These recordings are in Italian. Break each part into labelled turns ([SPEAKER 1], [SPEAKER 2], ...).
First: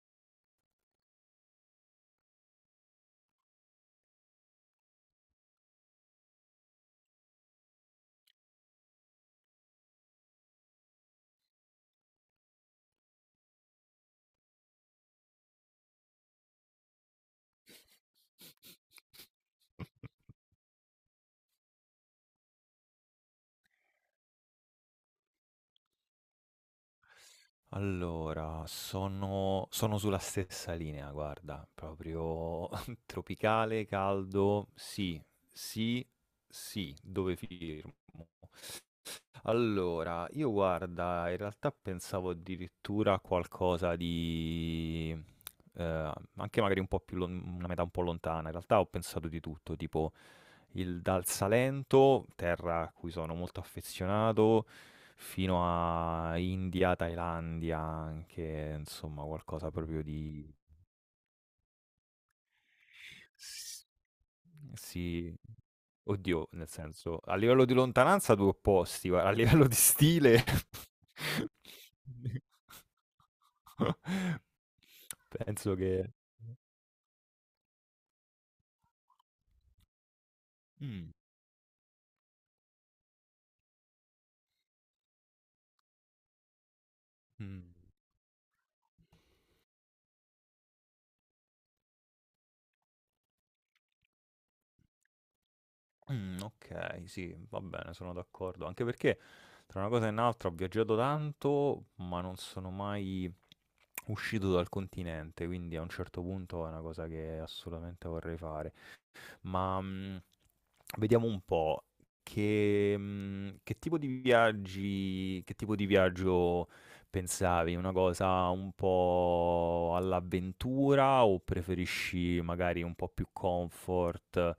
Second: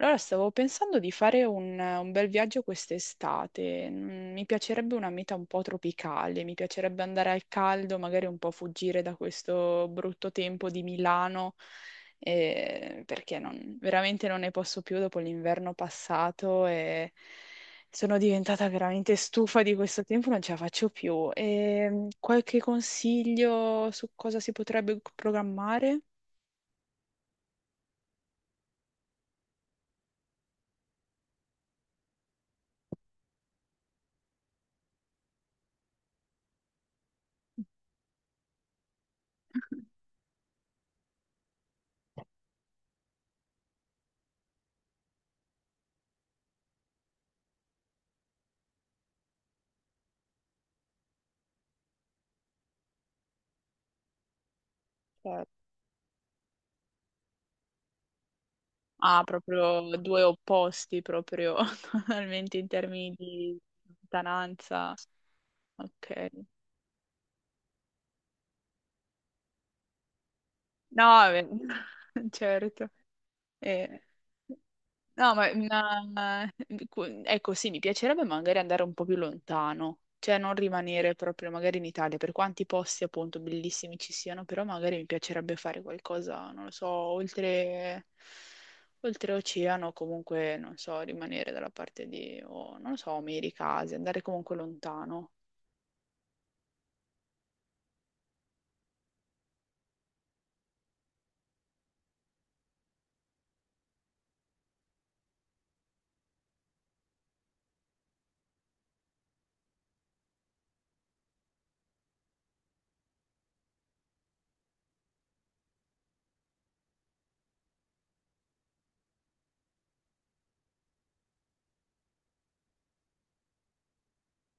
[SPEAKER 1] Allora, stavo pensando di fare un bel viaggio quest'estate. Mi piacerebbe una meta un po' tropicale, mi piacerebbe andare al caldo, magari un po' fuggire da questo brutto tempo di Milano, perché veramente non ne posso più dopo l'inverno passato e sono diventata veramente stufa di questo tempo, non ce la faccio più. E, qualche consiglio su cosa si potrebbe programmare?
[SPEAKER 2] Allora, sono sulla stessa linea, guarda, proprio tropicale, caldo, sì, sì, sì, dove firmo? Allora, io guarda, in realtà pensavo addirittura a qualcosa di... anche magari un po' più, una metà un po' lontana, in realtà ho pensato di tutto, tipo dal Salento, terra a cui sono molto affezionato, fino a India, Thailandia, anche
[SPEAKER 1] Ah,
[SPEAKER 2] insomma qualcosa
[SPEAKER 1] proprio
[SPEAKER 2] proprio
[SPEAKER 1] due
[SPEAKER 2] di...
[SPEAKER 1] opposti, proprio totalmente in termini di
[SPEAKER 2] s-
[SPEAKER 1] lontananza.
[SPEAKER 2] Sì,
[SPEAKER 1] Ok.
[SPEAKER 2] oddio, nel senso, a livello di lontananza due opposti, guarda, a livello di stile...
[SPEAKER 1] No, vabbè, certo. Eh, No, ma
[SPEAKER 2] Penso che...
[SPEAKER 1] una- ecco, sì, mi piacerebbe magari andare un po' più lontano, cioè non
[SPEAKER 2] Mm,
[SPEAKER 1] rimanere proprio magari in Italia, per quanti posti appunto bellissimi ci siano, però magari mi piacerebbe fare qualcosa, non lo so,
[SPEAKER 2] mm.
[SPEAKER 1] oltre, oltre oceano, comunque, non so, rimanere dalla parte di, o non lo so, America, Asia, andare comunque lontano.
[SPEAKER 2] Okay, sì, va bene, sono d'accordo. Anche perché tra una cosa e un'altra ho viaggiato tanto, ma non sono mai uscito dal continente, quindi a un certo punto è una cosa che assolutamente vorrei fare. Ma, vediamo un po', che mhmm, che tipo di viaggi che tipo di viaggio pensavi? Una cosa un po' all'avventura o preferisci magari un po' più comfort?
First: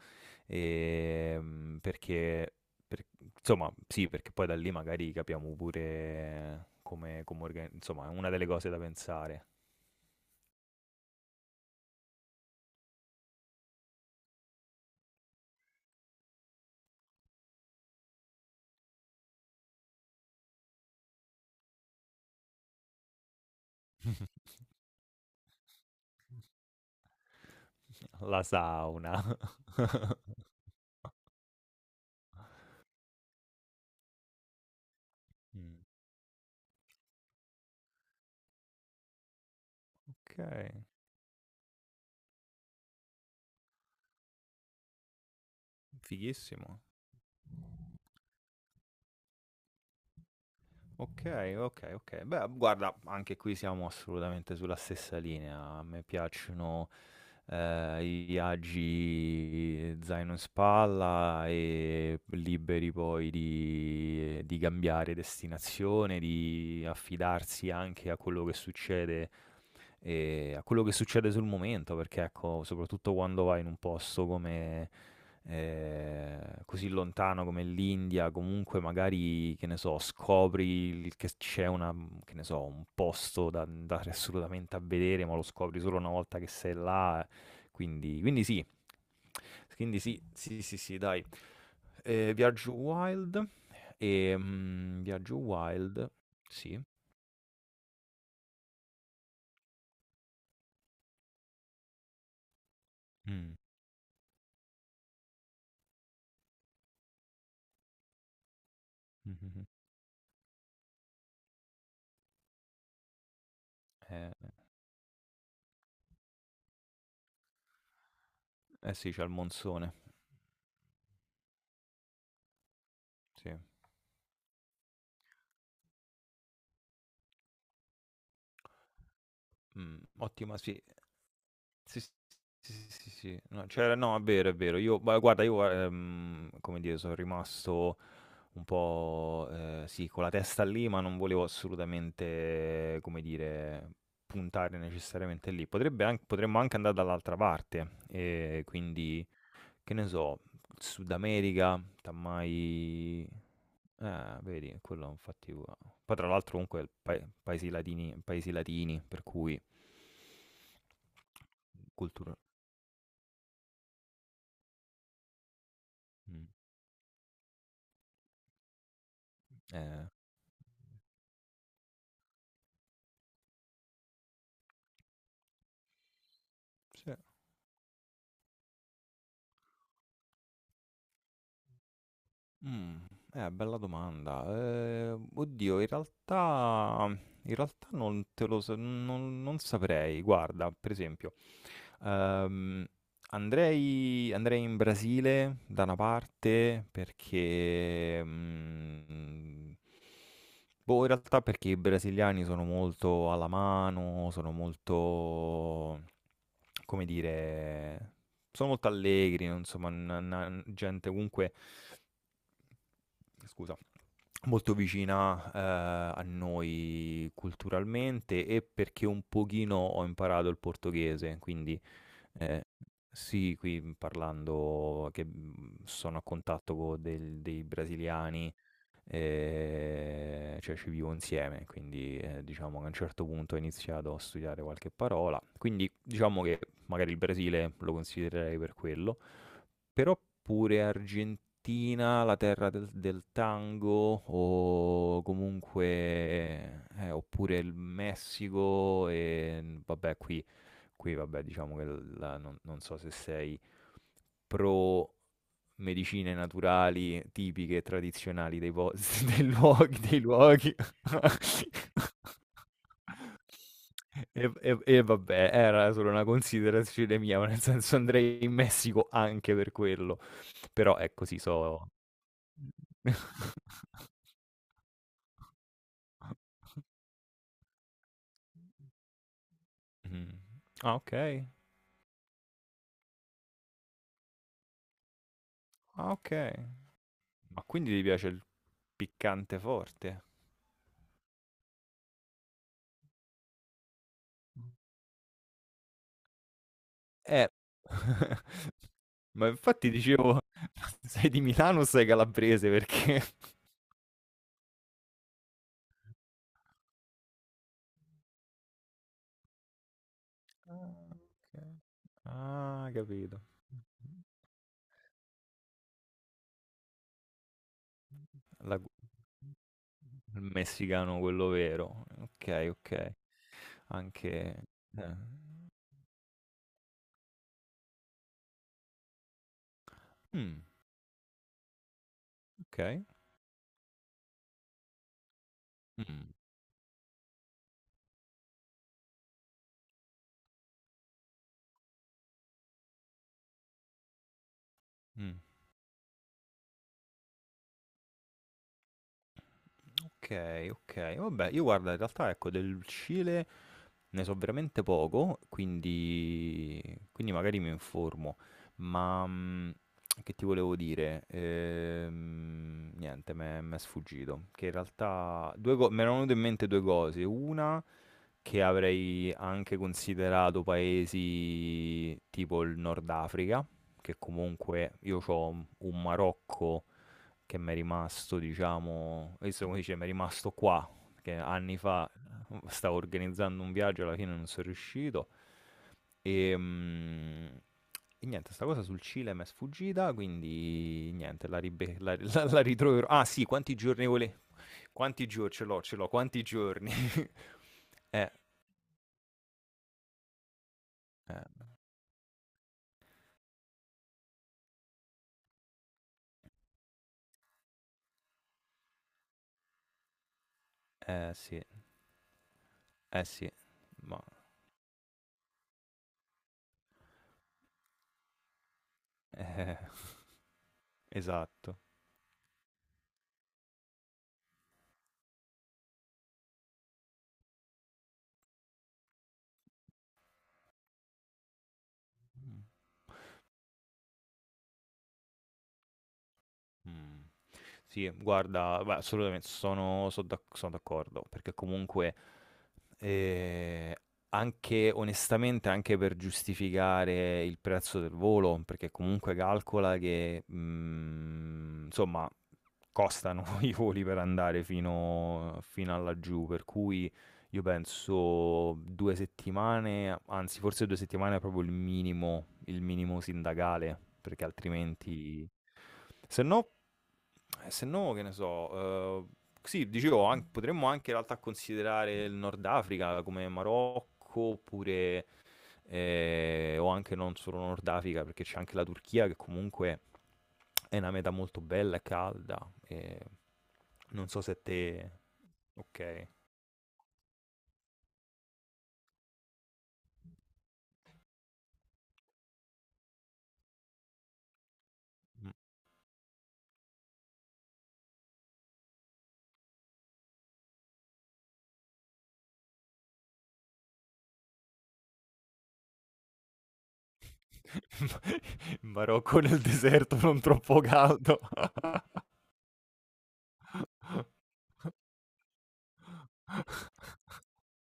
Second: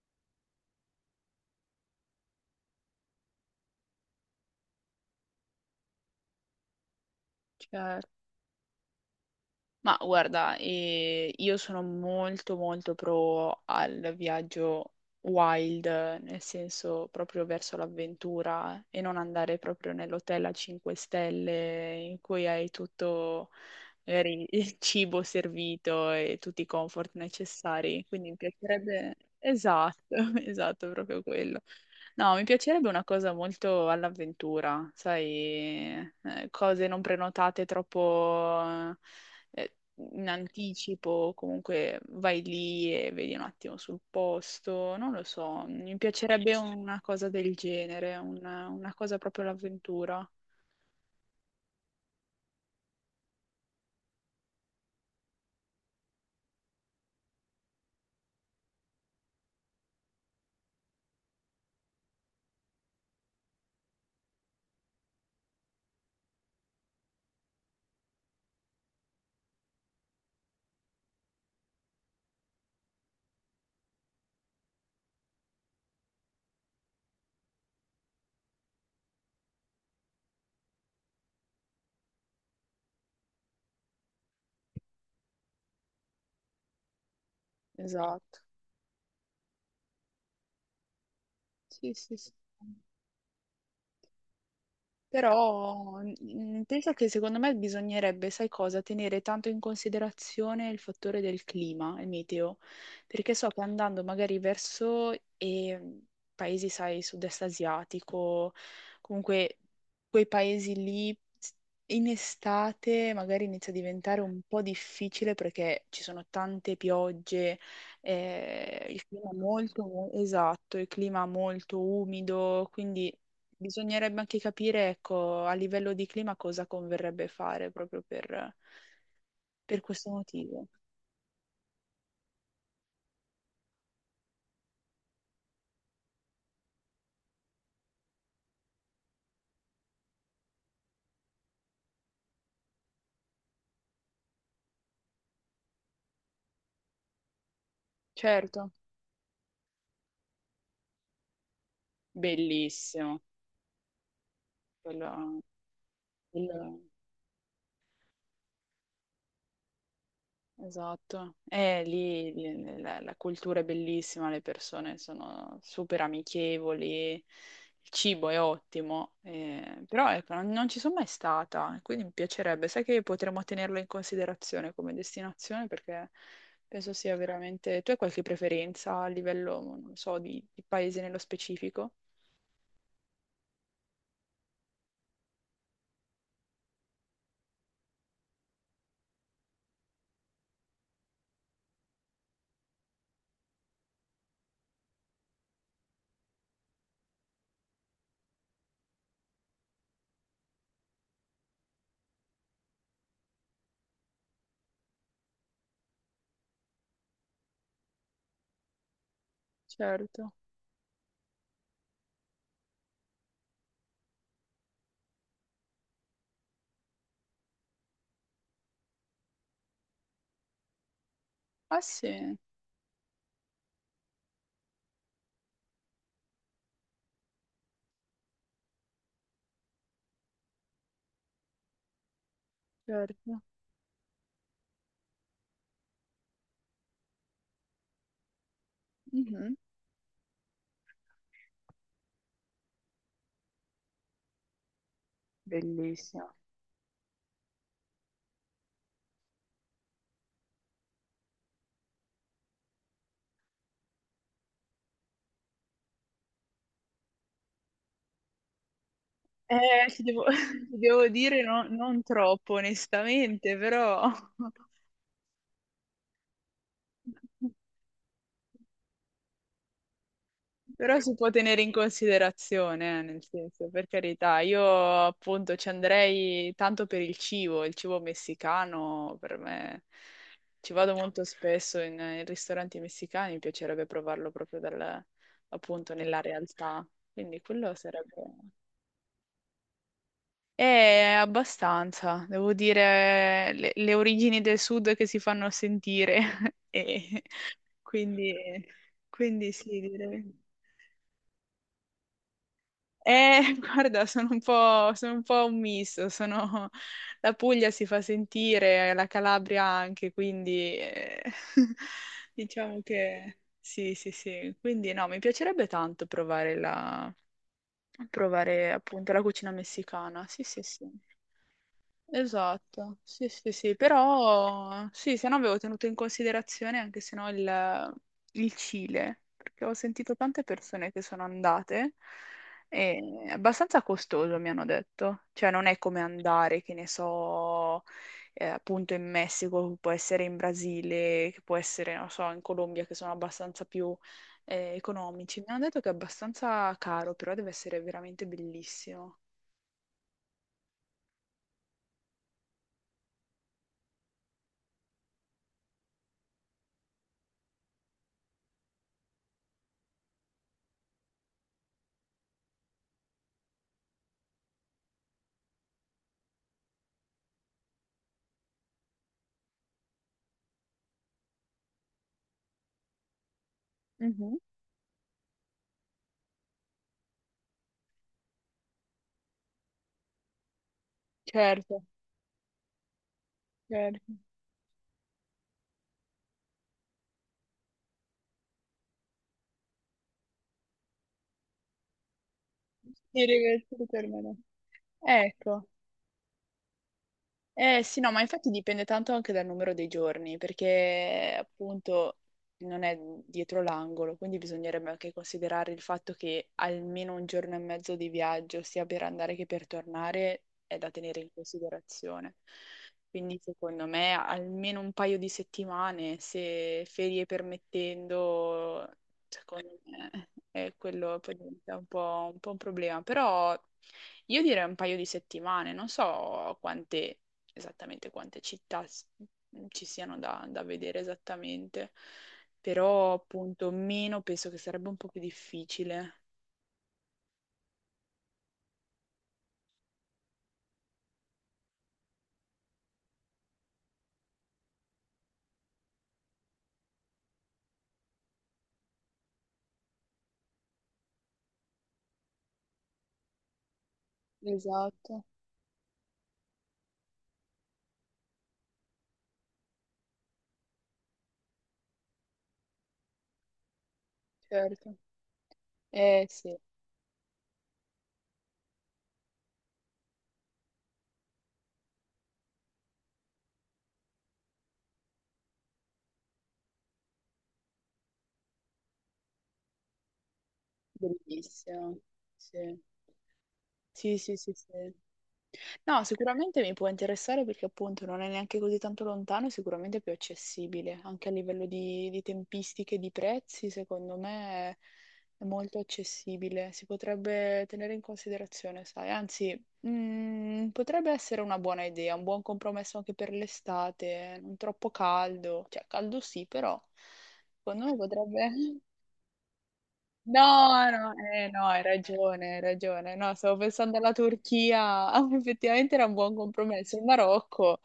[SPEAKER 2] Perché per insomma, sì, perché poi da lì magari capiamo pure come orga
[SPEAKER 1] Cioè,
[SPEAKER 2] insomma, è una delle cose da pensare.
[SPEAKER 1] Ma guarda, io sono molto pro al viaggio wild, nel senso proprio verso l'avventura e non andare proprio nell'hotel a 5 stelle in cui hai tutto magari il cibo servito e tutti i comfort necessari. Quindi mi
[SPEAKER 2] La
[SPEAKER 1] piacerebbe…
[SPEAKER 2] sauna.
[SPEAKER 1] Esatto, esatto, proprio quello. No, mi piacerebbe una cosa molto all'avventura,
[SPEAKER 2] Mh,
[SPEAKER 1] sai, cose non prenotate troppo eh, in
[SPEAKER 2] okay.
[SPEAKER 1] anticipo, comunque vai lì e vedi un attimo sul posto, non lo so, mi piacerebbe
[SPEAKER 2] Fighissimo.
[SPEAKER 1] una cosa del genere, una cosa proprio all'avventura.
[SPEAKER 2] Ok, ok, ok. Beh, guarda, anche qui siamo assolutamente sulla stessa linea. A me piacciono i viaggi zaino in spalla e liberi poi di, cambiare destinazione, di affidarsi anche a quello che succede e a quello che succede sul momento, perché ecco, soprattutto quando vai in un posto come eh, così lontano come l'India, comunque magari, che ne so, scopri che c'è una, che ne so, un posto da andare assolutamente a vedere, ma lo scopri solo una volta che sei là, quindi,
[SPEAKER 1] Esatto.
[SPEAKER 2] sì. Quindi sì, sì, sì, sì, dai.
[SPEAKER 1] Sì, sì, sì.
[SPEAKER 2] Eh, Viaggio Wild Viaggio
[SPEAKER 1] Però
[SPEAKER 2] Wild, sì.
[SPEAKER 1] penso che secondo me bisognerebbe, sai cosa, tenere tanto in considerazione il fattore del clima, il meteo, perché so
[SPEAKER 2] Mm.
[SPEAKER 1] che andando magari verso eh, paesi, sai, sud-est asiatico, comunque
[SPEAKER 2] Mhm.
[SPEAKER 1] quei paesi in estate magari inizia a diventare un
[SPEAKER 2] Eh,
[SPEAKER 1] po' difficile perché ci sono tante piogge,
[SPEAKER 2] eh
[SPEAKER 1] il
[SPEAKER 2] sì, c'è il
[SPEAKER 1] clima
[SPEAKER 2] monsone,
[SPEAKER 1] molto, esatto, il clima molto umido, quindi…
[SPEAKER 2] sì.
[SPEAKER 1] Bisognerebbe anche capire, ecco, a livello di clima cosa converrebbe fare proprio per questo
[SPEAKER 2] Ottima
[SPEAKER 1] motivo.
[SPEAKER 2] sì. Sì, sì, sì, sì, sì. No, c'era no, è vero, è vero. Io ma guarda, come dire, sono rimasto un po', sì, con la testa lì, ma non volevo assolutamente, come dire, puntare necessariamente lì. Potrebbe anc potremmo anche andare dall'altra parte,
[SPEAKER 1] Certo,
[SPEAKER 2] quindi, che ne so, Sud America,
[SPEAKER 1] bellissimo.
[SPEAKER 2] tammai vedi, quello
[SPEAKER 1] Quello-
[SPEAKER 2] infatti u poi tra l'altro
[SPEAKER 1] quello-
[SPEAKER 2] comunque il pae paesi latini, paesi latini, per cui
[SPEAKER 1] Esatto, e
[SPEAKER 2] cultura
[SPEAKER 1] la, la cultura è bellissima, le persone sono super
[SPEAKER 2] mh,
[SPEAKER 1] amichevoli, il cibo è ottimo,
[SPEAKER 2] eh.
[SPEAKER 1] però ecco, non, non ci sono mai stata, quindi mi piacerebbe, sai che potremmo tenerlo in considerazione come destinazione perché penso sia
[SPEAKER 2] Sì.
[SPEAKER 1] veramente… Tu hai qualche preferenza a livello, non so, di paese nello specifico?
[SPEAKER 2] Mh, bella domanda. Oddio in realtà non te lo so non non saprei. Guarda, per esempio Ehm, andrei in Brasile da una parte perché, boh, in realtà perché i brasiliani sono molto alla mano, sono molto come dire, sono molto allegri, non insomma, n
[SPEAKER 1] Certo.
[SPEAKER 2] na gente comunque scusa, molto vicina a noi culturalmente e perché un pochino ho imparato il portoghese, quindi
[SPEAKER 1] Ah sì,
[SPEAKER 2] eh, sì, qui parlando che sono a contatto con dei brasiliani, cioè ci vivo insieme, quindi diciamo che a un certo
[SPEAKER 1] certo.
[SPEAKER 2] punto ho iniziato a studiare qualche parola, quindi diciamo che magari il Brasile lo considererei per quello.
[SPEAKER 1] Mhm.
[SPEAKER 2] Però pure Argentina, la terra del tango o
[SPEAKER 1] Bellissimo.
[SPEAKER 2] comunque oppure il Messico e vabbè qui vabbè diciamo che non so se sei pro medicine naturali tipiche e tradizionali dei luoghi,
[SPEAKER 1] Ti
[SPEAKER 2] dei
[SPEAKER 1] devo,
[SPEAKER 2] luoghi
[SPEAKER 1] ti devo dire non troppo, onestamente, però,
[SPEAKER 2] e vabbè, era solo una considerazione mia, ma nel senso andrei in Messico anche per quello. Però
[SPEAKER 1] però si
[SPEAKER 2] ecco
[SPEAKER 1] può
[SPEAKER 2] sì,
[SPEAKER 1] tenere in considerazione,
[SPEAKER 2] mh.
[SPEAKER 1] nel senso, per carità, io appunto ci andrei tanto per il cibo messicano per me, ci
[SPEAKER 2] Ah
[SPEAKER 1] vado molto
[SPEAKER 2] okay,
[SPEAKER 1] spesso in, in ristoranti messicani, mi piacerebbe provarlo proprio dal, appunto
[SPEAKER 2] ah
[SPEAKER 1] nella
[SPEAKER 2] okay.
[SPEAKER 1] realtà, quindi
[SPEAKER 2] Ma
[SPEAKER 1] quello
[SPEAKER 2] quindi ti
[SPEAKER 1] sarebbe…
[SPEAKER 2] piace il piccante forte?
[SPEAKER 1] È abbastanza, devo dire, le origini del sud che si fanno sentire. E
[SPEAKER 2] Eh.
[SPEAKER 1] quindi,
[SPEAKER 2] Ma
[SPEAKER 1] quindi sì,
[SPEAKER 2] infatti
[SPEAKER 1] direi.
[SPEAKER 2] dicevo, sei di Milano o sei calabrese perché...
[SPEAKER 1] Guarda, sono un po' un misto, la Puglia si fa sentire, la Calabria anche, quindi
[SPEAKER 2] Ah okay.
[SPEAKER 1] diciamo
[SPEAKER 2] Ah
[SPEAKER 1] che
[SPEAKER 2] capito.
[SPEAKER 1] sì, sì, sì. Quindi no, mi piacerebbe tanto provare la, provare
[SPEAKER 2] La gu
[SPEAKER 1] appunto la cucina messicana.
[SPEAKER 2] Il
[SPEAKER 1] Sì, sì, sì.
[SPEAKER 2] messicano quello vero. Okay,
[SPEAKER 1] Esatto,
[SPEAKER 2] okay.
[SPEAKER 1] sì, sì, sì,
[SPEAKER 2] Anche
[SPEAKER 1] però sì,
[SPEAKER 2] eh.
[SPEAKER 1] se no avevo tenuto in considerazione anche se no il, il Cile, perché ho sentito tante
[SPEAKER 2] Mh,
[SPEAKER 1] persone che sono andate
[SPEAKER 2] okay.
[SPEAKER 1] e è abbastanza costoso, mi hanno detto, cioè non è come
[SPEAKER 2] Mh,
[SPEAKER 1] andare, che ne so, appunto in Messico, che può essere in Brasile, che può essere, non so, in Colombia, che sono abbastanza più
[SPEAKER 2] mh.
[SPEAKER 1] economici. Mi hanno detto che è abbastanza caro, però deve essere veramente bellissimo.
[SPEAKER 2] Okay, okay. Vabbè, io guarda in realtà ecco del Cile ne so veramente poco, quindi, magari mi informo. Ma che ti volevo dire? Niente, mi è sfuggito. Che in realtà mi erano venute in mente due cose. Una che avrei anche considerato paesi tipo il Nord Africa, che
[SPEAKER 1] Mhm.
[SPEAKER 2] comunque io ho un Marocco che m'è rimasto diciamo questo come dice, m'è rimasto qua, che anni
[SPEAKER 1] Certo,
[SPEAKER 2] fa stavo organizzando un viaggio,
[SPEAKER 1] certo.
[SPEAKER 2] alla fine non son riuscito. Ehm, e niente, 'sta cosa sul Cile m'è sfuggita, quindi niente, la ribe la la la ritroverò.
[SPEAKER 1] Sì,
[SPEAKER 2] Ah sì,
[SPEAKER 1] ragazzi,
[SPEAKER 2] quanti giorni
[SPEAKER 1] ritornano.
[SPEAKER 2] vole quanti gio ce
[SPEAKER 1] Ecco,
[SPEAKER 2] l'ho, ce l'ho, quanti giorni.
[SPEAKER 1] eh sì, no, ma
[SPEAKER 2] Eh,
[SPEAKER 1] infatti dipende tanto anche dal numero dei giorni, perché
[SPEAKER 2] eh,
[SPEAKER 1] appunto non è dietro l'angolo, quindi bisognerebbe anche considerare il fatto che almeno un giorno e mezzo di viaggio, sia per andare che per tornare, è da tenere in
[SPEAKER 2] eh sì,
[SPEAKER 1] considerazione.
[SPEAKER 2] eh
[SPEAKER 1] Quindi
[SPEAKER 2] sì,
[SPEAKER 1] secondo me
[SPEAKER 2] ma
[SPEAKER 1] almeno un paio di settimane, se ferie permettendo,
[SPEAKER 2] eh,
[SPEAKER 1] secondo me è quello poi diventa
[SPEAKER 2] esatto.
[SPEAKER 1] un po' un problema, però io direi un paio di settimane, non so quante esattamente quante ci siano da, da vedere esattamente,
[SPEAKER 2] Mh,
[SPEAKER 1] però appunto meno penso che sarebbe un po' più difficile.
[SPEAKER 2] mh. Sì, guarda, beh, assolutamente sono d'accordo, perché comunque eh, anche onestamente, anche per giustificare il prezzo del volo, perché comunque calcola che insomma costano i voli per andare
[SPEAKER 1] Esatto,
[SPEAKER 2] fino a laggiù, per cui io penso due settimane, anzi forse due settimane è proprio il minimo sindacale, perché
[SPEAKER 1] certo.
[SPEAKER 2] altrimenti...
[SPEAKER 1] Eh
[SPEAKER 2] Se
[SPEAKER 1] sì,
[SPEAKER 2] no, che ne so, sì, dicevo, potremmo anche in realtà considerare il Nord Africa come Marocco, oppure, o anche non solo Nord Africa, perché c'è anche la Turchia che comunque è una meta molto bella
[SPEAKER 1] bellissimo.
[SPEAKER 2] e calda.
[SPEAKER 1] Sì,
[SPEAKER 2] E...
[SPEAKER 1] sì,
[SPEAKER 2] Non
[SPEAKER 1] sì,
[SPEAKER 2] so
[SPEAKER 1] sì.
[SPEAKER 2] se
[SPEAKER 1] sì.
[SPEAKER 2] te...
[SPEAKER 1] No,
[SPEAKER 2] Ok.
[SPEAKER 1] sicuramente mi può interessare perché appunto non è neanche così tanto lontano e sicuramente è più accessibile, anche a livello di tempistiche, di prezzi, secondo me è molto accessibile, si potrebbe tenere in considerazione, sai, anzi, potrebbe essere una buona idea, un buon compromesso anche per l'estate, non troppo caldo, cioè caldo sì, però secondo me potrebbe…
[SPEAKER 2] In Marocco nel deserto non troppo
[SPEAKER 1] No, no,
[SPEAKER 2] caldo.
[SPEAKER 1] no, hai ragione, hai ragione. No, stavo pensando alla Turchia. Ah, effettivamente era un buon compromesso. Il Marocco,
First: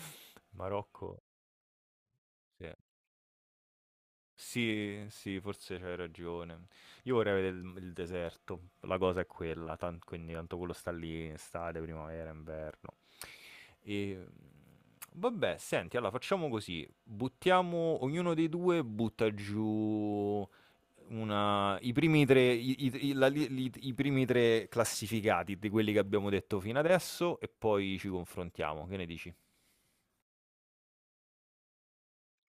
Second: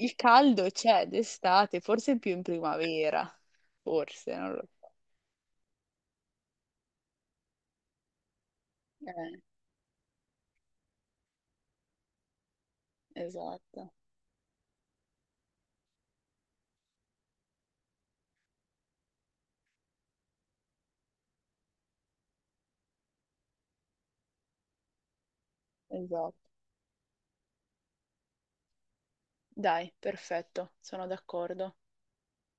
[SPEAKER 1] il caldo c'è
[SPEAKER 2] Marocco,
[SPEAKER 1] d'estate, forse più in
[SPEAKER 2] sì.
[SPEAKER 1] primavera. Forse, non lo so.
[SPEAKER 2] Sì, sì, forse c'hai ragione. Io vorrei vedere il deserto, la cosa è
[SPEAKER 1] Eh,
[SPEAKER 2] quella, quindi tanto quello sta lì in estate, primavera, inverno.
[SPEAKER 1] esatto,
[SPEAKER 2] E vabbè, senti, allora facciamo così, buttiamo, ognuno dei due butta giù i primi tre classificati di quelli che abbiamo
[SPEAKER 1] esatto.
[SPEAKER 2] detto fino adesso e poi ci confrontiamo. Che ne dici?
[SPEAKER 1] Dai, perfetto, sono d'accordo.